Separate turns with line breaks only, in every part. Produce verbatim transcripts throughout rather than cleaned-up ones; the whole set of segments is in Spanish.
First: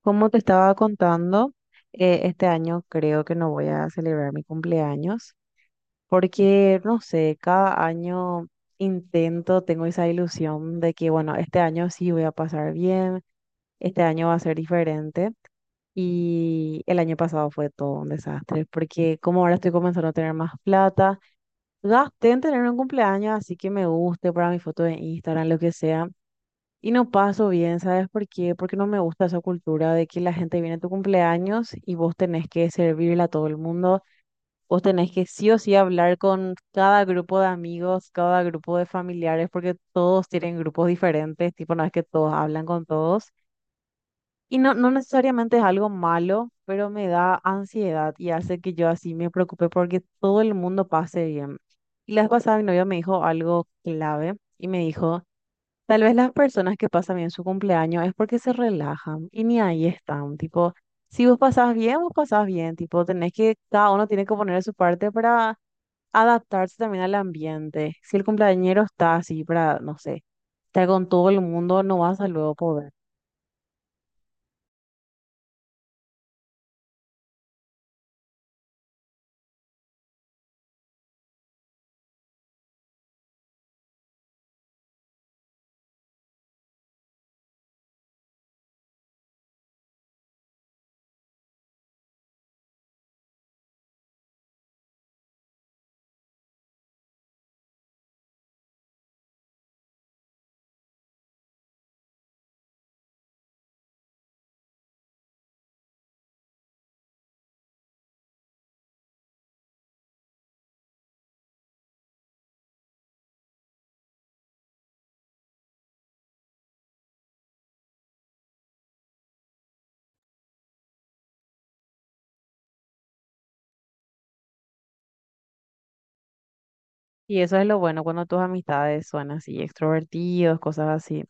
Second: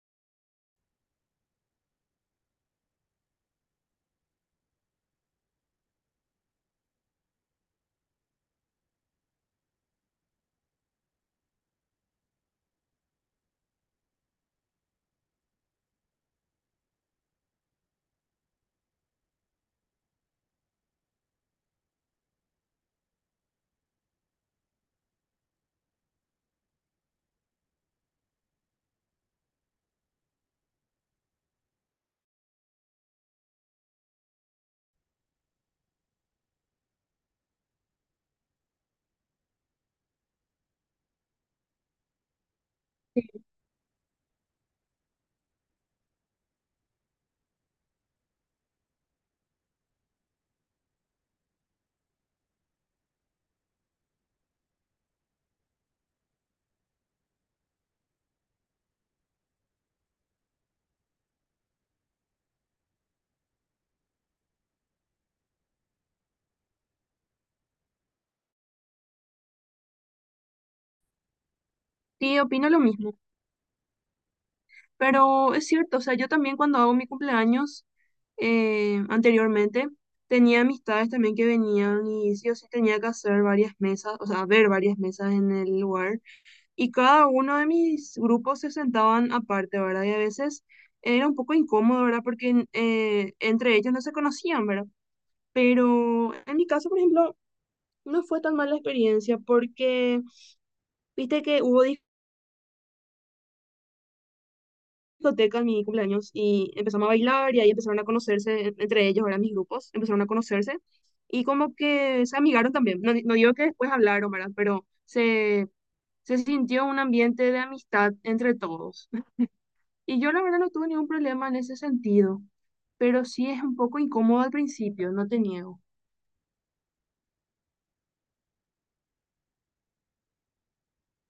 Como te estaba contando, eh, este año creo que no voy a celebrar mi cumpleaños porque, no sé, cada año intento, tengo esa ilusión de que, bueno, este año sí voy a pasar bien, este año va a ser diferente y el año pasado fue todo un desastre porque como ahora estoy comenzando a tener más plata, gasté en tener un cumpleaños, así que me guste para mi foto de Instagram, lo que sea y no paso bien. ¿Sabes por qué? Porque no me gusta esa cultura de que la gente viene a tu cumpleaños y vos tenés que servirle a todo el mundo, vos tenés que sí o sí hablar con cada grupo de amigos, cada grupo de familiares, porque todos tienen grupos diferentes, tipo, no es que todos hablan con todos. Y no, no necesariamente es algo malo, pero me da ansiedad y hace que yo así me preocupe porque todo el mundo pase bien. Y la vez pasada mi novio me dijo algo clave y me dijo... Tal vez las personas que pasan bien su cumpleaños es porque se relajan y ni ahí están. Tipo, si vos pasás bien, vos pasás bien. Tipo, tenés que, cada uno tiene que poner de su parte para adaptarse también al ambiente. Si el cumpleañero está así para, no sé, estar con todo el mundo, no vas a
Sí,
luego
opino lo
poder.
mismo, pero es cierto, o sea, yo también cuando hago mi cumpleaños eh, anteriormente tenía amistades también que venían y sí o sí tenía que hacer varias mesas, o sea, ver varias mesas en el lugar y cada uno de mis grupos se sentaban aparte, ¿verdad? Y a veces era un poco incómodo, ¿verdad? Porque eh, entre ellos no se conocían, ¿verdad? Pero en mi caso, por ejemplo, no fue tan mala experiencia porque viste que hubo discoteca en mi cumpleaños y empezamos a bailar y ahí empezaron a conocerse en- entre ellos, eran mis grupos, empezaron a conocerse y como que se amigaron también. No, di- no digo que después hablaron, ¿verdad? Pero se, se sintió un ambiente de amistad entre todos. Y yo la verdad no tuve ningún problema en ese sentido, pero sí es un poco incómodo al principio, no te niego.
Y eso es lo bueno cuando tus amistades son así, extrovertidos, cosas así.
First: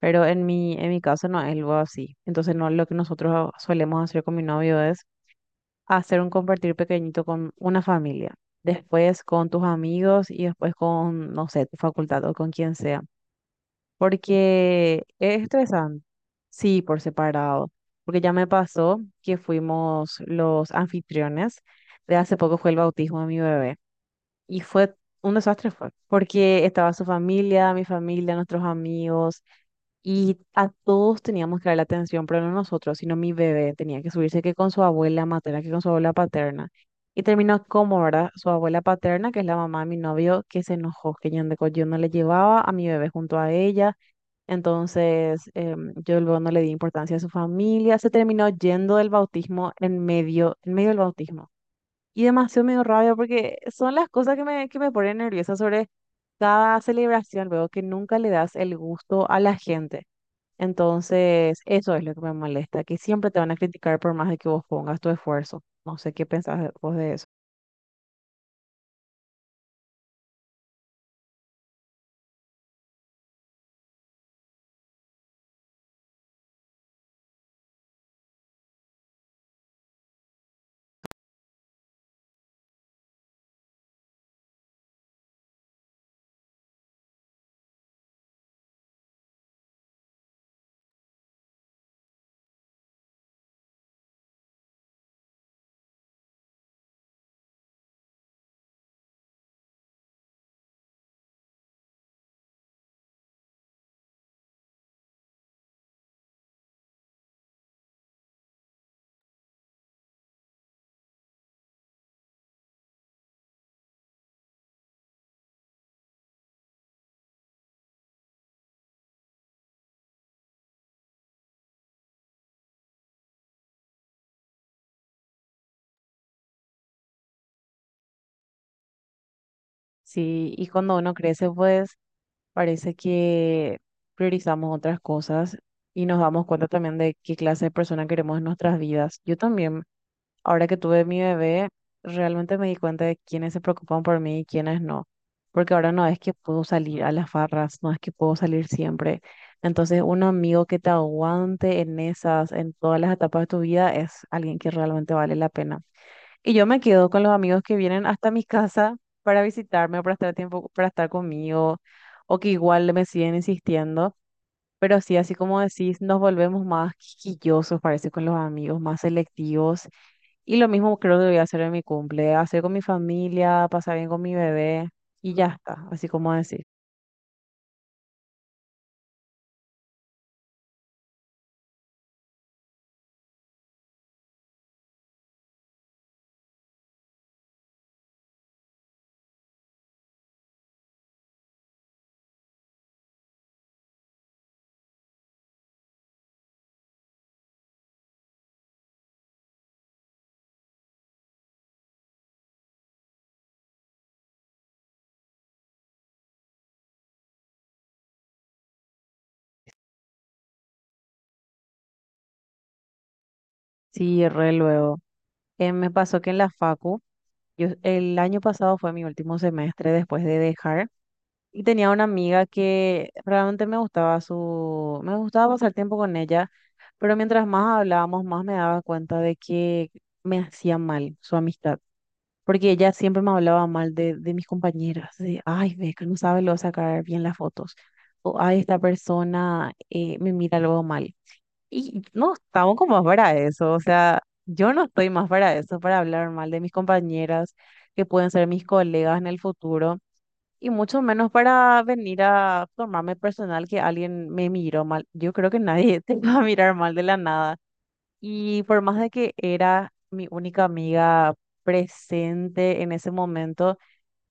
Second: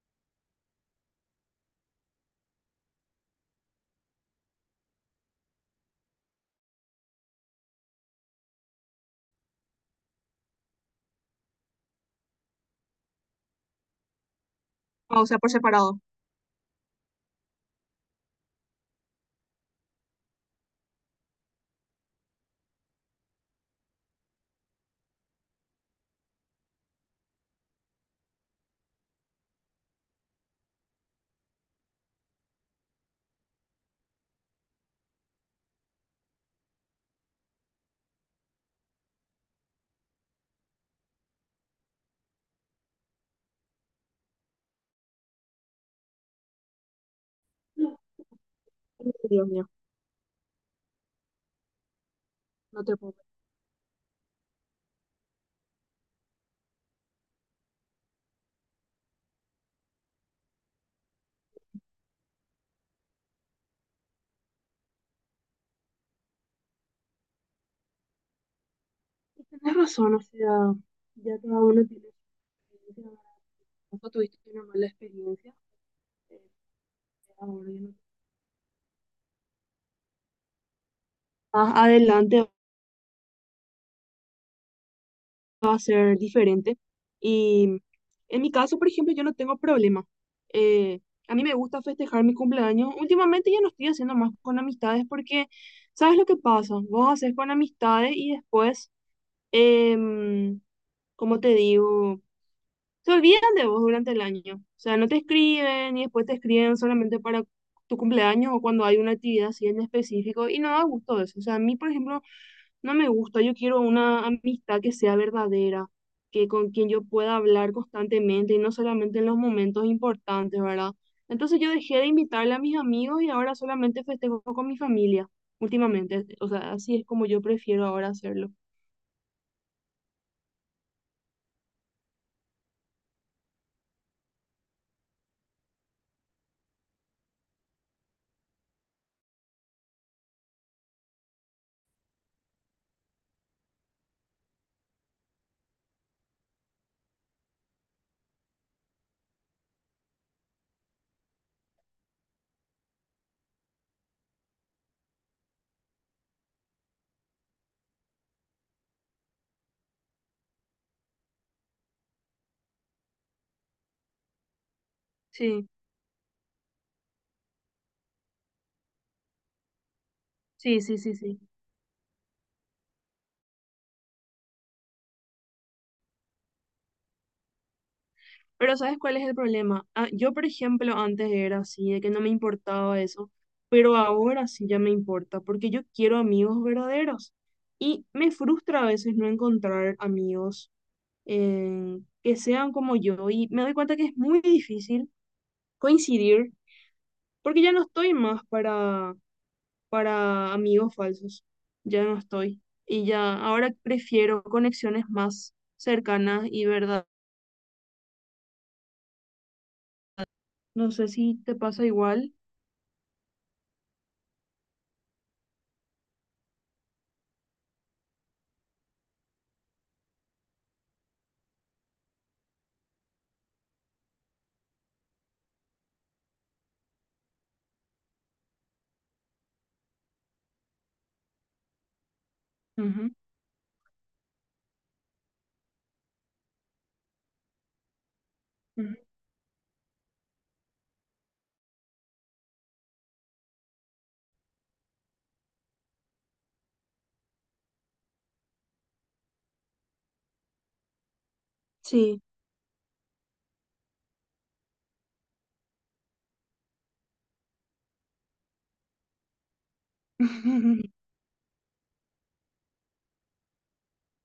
Pero en mi, en mi caso no es algo así. Entonces, no, lo que nosotros solemos hacer con mi novio es hacer un compartir pequeñito con una familia, después con tus amigos y después con, no sé, tu facultad o con quien sea, porque
Ah, o sea,
es
por separado.
estresante, sí, por separado, porque ya me pasó que fuimos los anfitriones, de hace poco fue el bautismo de mi bebé y fue un desastre, fue, porque estaba su familia, mi familia, nuestros amigos. Y a todos teníamos que dar la atención, pero no nosotros, sino mi bebé. Tenía que subirse que con su abuela materna, que con su abuela paterna. Y terminó como, ¿verdad? Su abuela paterna, que es la mamá de mi novio, que se enojó, que yo, no- yo no le llevaba a mi bebé junto a ella. Entonces, em, yo luego no le di importancia a su familia. Se terminó yendo del
Ay, Dios mío,
bautismo en medio, en medio del bautismo. Y demasiado me dio
no te puedo.
rabia
creer.
porque son las cosas que me, que me ponen nerviosa sobre cada celebración, luego que nunca le das el gusto a la gente. Entonces, eso es lo que me molesta, que siempre te van a criticar por más de que vos pongas tu esfuerzo. No sé qué pensás vos de eso.
Tienes razón, o sea, ya cada uno tiene su experiencia, ¿verdad? Vos tuviste una mala experiencia. Ahora ya no- Más adelante va a ser diferente. Y en mi caso, por ejemplo, yo no tengo problema. Eh, a mí me gusta festejar mi cumpleaños. Últimamente ya no estoy haciendo más con amistades porque, ¿sabes lo que pasa? Vos haces con amistades y después, em, ¿cómo te digo? Se olvidan de vos durante el año. O sea, no te escriben y después te escriben solamente para tu cumpleaños o cuando hay una actividad así en específico y no da gusto eso. O sea, a mí, por ejemplo, no me gusta. Yo quiero una amistad que sea verdadera, que con quien yo pueda hablar constantemente y no solamente en los momentos importantes, ¿verdad? Entonces yo dejé de invitarle a mis amigos y ahora solamente festejo con mi familia últimamente. O sea, así es como yo prefiero ahora hacerlo.
Sí, y cuando uno crece, pues parece que priorizamos otras cosas y nos damos cuenta también de qué clase de persona queremos en nuestras vidas. Yo también ahora que tuve mi bebé, realmente me di cuenta de quiénes se preocupan por mí y quiénes no. Porque ahora no es que puedo salir a las farras, no es que puedo salir siempre. Entonces, un amigo que te aguante en esas, en todas las etapas de tu vida, es alguien que realmente vale la pena. Y yo me quedo con los amigos que vienen hasta mi casa para visitarme o para estar tiempo, para estar conmigo, o que igual me siguen insistiendo. Pero sí, así como
Sí,
decís, nos volvemos más quisquillosos, parece, con los amigos, más selectivos y lo
sí,
mismo
sí,
creo
sí,
que voy a
sí.
hacer en mi cumple, hacer con mi familia, pasar bien con mi bebé y ya está, así como decir.
Pero ¿sabes cuál es el problema? Ah, yo, por ejemplo, antes era así, de que no me importaba eso, pero ahora sí ya me importa, porque yo quiero amigos verdaderos. Y me frustra a veces no encontrar amigos eh, que sean como yo. Y me doy cuenta que es muy difícil coincidir, porque ya no estoy más para, para amigos falsos. Ya no estoy. Y ya, ahora prefiero conexiones más cercanas y verdad. No sé si te pasa igual.
Sí, re luego. Eh, me pasó que en la facu, yo, el año pasado fue mi último semestre después de dejar y tenía una amiga que realmente me gustaba su, me gustaba pasar tiempo con ella, pero mientras más hablábamos, más me daba cuenta de que me hacía mal su amistad. Porque ella siempre me hablaba mal de, de mis compañeras, de, ay, ve que no sabe luego sacar bien las fotos, o, ay, esta
Ujú.
persona eh, me mira luego mal. Y no estamos como más para eso, o sea, yo no estoy más para eso, para hablar mal de mis compañeras, que pueden ser mis colegas en el futuro, y mucho menos para venir
Sí,
a tomarme personal que alguien me miró mal. Yo creo que nadie te va a mirar mal de la nada. Y por más de que era mi única amiga presente en ese momento,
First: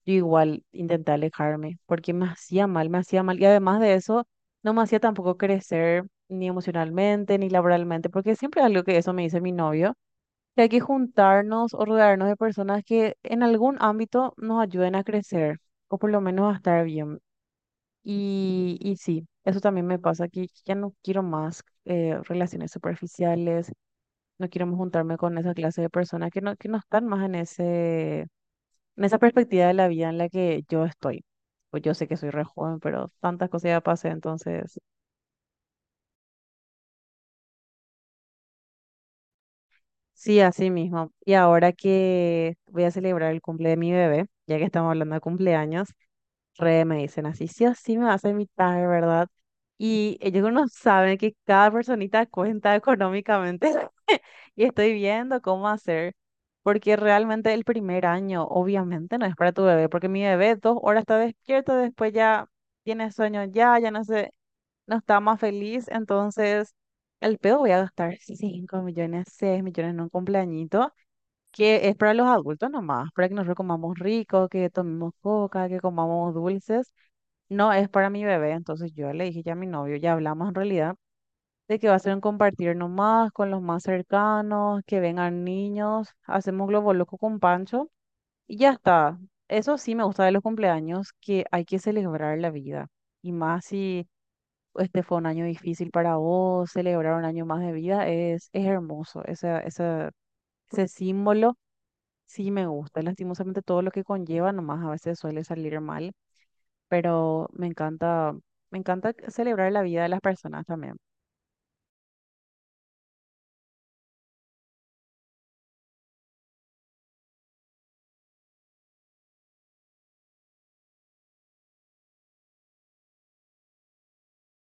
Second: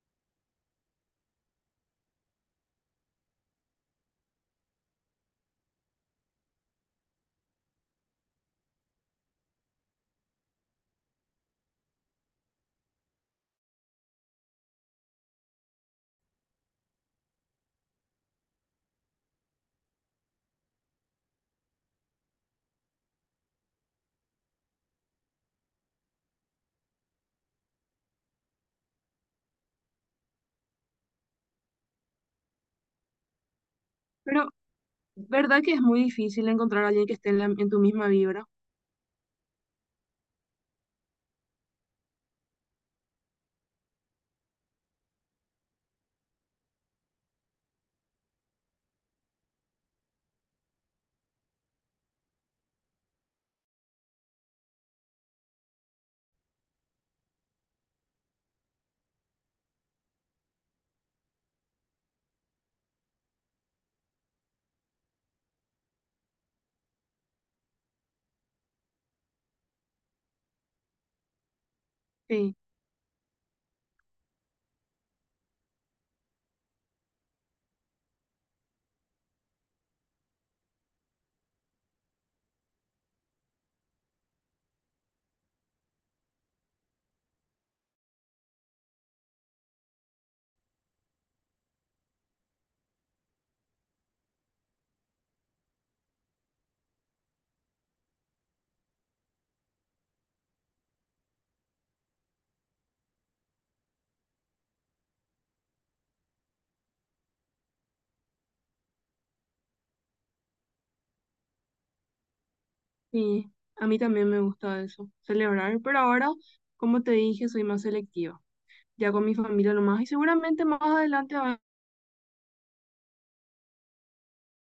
yo igual intenté alejarme porque me hacía mal, me hacía mal. Y además de eso, no me hacía tampoco crecer ni emocionalmente ni laboralmente, porque siempre algo que eso me dice mi novio, que hay que juntarnos o rodearnos de personas que en algún ámbito nos ayuden a crecer o por lo menos a estar bien. Y, y sí, eso también me pasa, que ya no quiero más eh, relaciones superficiales, no quiero más juntarme con esa clase de personas que no, que no están más en ese, en esa perspectiva de la vida en la que yo estoy. Pues yo sé que soy re joven, pero tantas cosas ya pasé,
pero
entonces
verdad que es muy difícil encontrar a alguien que esté en, la- en tu misma vibra.
sí, así mismo. Y ahora que voy a celebrar el cumple de mi bebé, ya que estamos hablando de cumpleaños, re me dicen así, sí o sí me vas a invitar, ¿verdad? Y ellos no saben que cada personita cuenta económicamente. Y estoy viendo cómo hacer, porque realmente el primer año obviamente no es para tu bebé, porque mi bebé dos horas está despierto, después ya tiene sueño, ya, ya no sé, no está más feliz, entonces el pedo voy a gastar cinco millones, seis millones en un cumpleañito, que es para los
Sí,
adultos nomás, para que nosotros comamos rico, que tomemos coca, que comamos dulces, no es para mi bebé. Entonces yo le dije ya a mi novio, ya hablamos en realidad de que va a ser un compartir nomás con los más cercanos, que vengan niños, hacemos globo loco con Pancho y ya está. Eso sí me gusta de los cumpleaños, que hay que celebrar la vida. Y más si este fue un año difícil para vos, celebrar un año más de vida es, es hermoso. Ese, ese, ese símbolo sí me gusta. Lastimosamente todo lo que conlleva nomás a veces suele salir mal, pero me encanta, me encanta celebrar la vida de las personas también.
sí, a mí también me gusta eso, celebrar, pero ahora, como te dije, soy más selectiva, ya con mi familia nomás, y seguramente más adelante va-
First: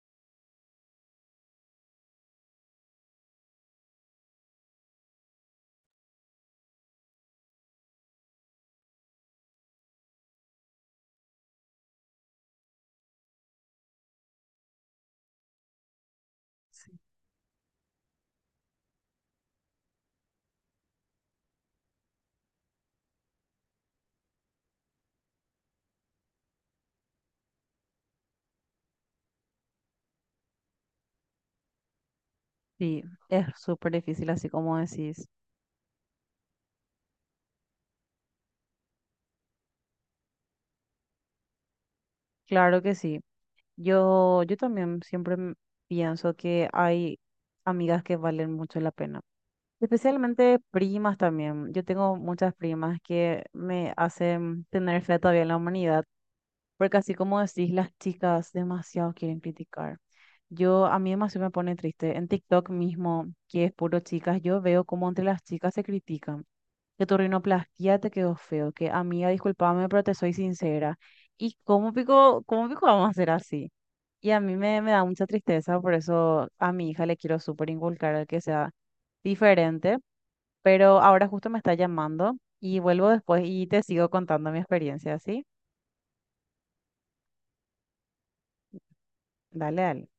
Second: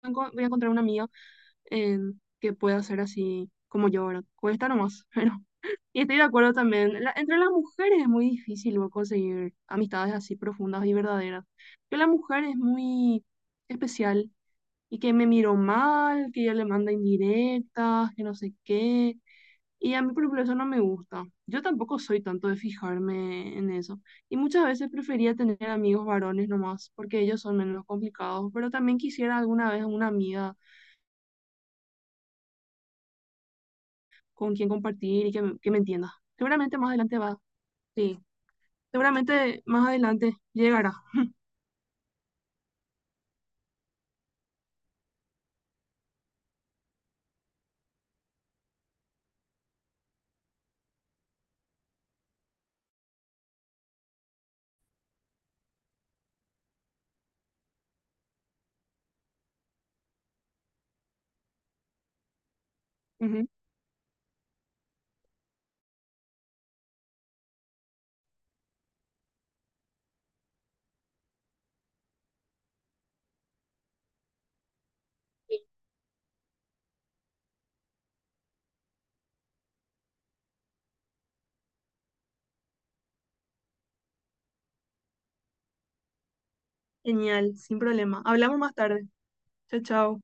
enco- voy a encontrar una amiga en que pueda ser así como yo, ¿verdad? Cuesta nomás, pero... Y estoy de acuerdo también, la- entre las mujeres es muy difícil luego conseguir amistades así profundas y verdaderas, que la mujer es muy especial y que me miró mal, que ella le manda indirectas, que no sé qué. Y a mí, por ejemplo, eso no me gusta. Yo tampoco soy tanto de fijarme en eso. Y muchas veces prefería tener amigos varones nomás, porque ellos son menos complicados, pero también quisiera alguna vez una amiga
Sí, es súper difícil, así
con quien
como decís.
compartir y que me, que me entienda. Seguramente más adelante va. Sí, seguramente más adelante llegará.
Claro que sí. Yo, yo también siempre m- pienso que hay amigas que valen mucho la pena. Especialmente primas también. Yo tengo muchas primas que me hacen tener fe todavía en la humanidad, porque así como decís, las chicas demasiado quieren criticar. Yo, a mí demasiado me pone triste. En TikTok mismo,
Ujú.
que es puro chicas, yo veo cómo entre las chicas se critican, que tu rinoplastia te quedó feo, que amiga, discúlpame, pero te soy sincera. ¿Y cómo pico, cómo pico vamos a hacer así? Y a mí me, me da mucha
Sí.
tristeza, por eso a mi hija le quiero súper inculcar el que sea diferente, pero ahora justo me está llamando y vuelvo después y te sigo contando mi experiencia, ¿sí?
Genial, sin problema. Hablamos más tarde.
Dale,
Chao,
dale.
chao.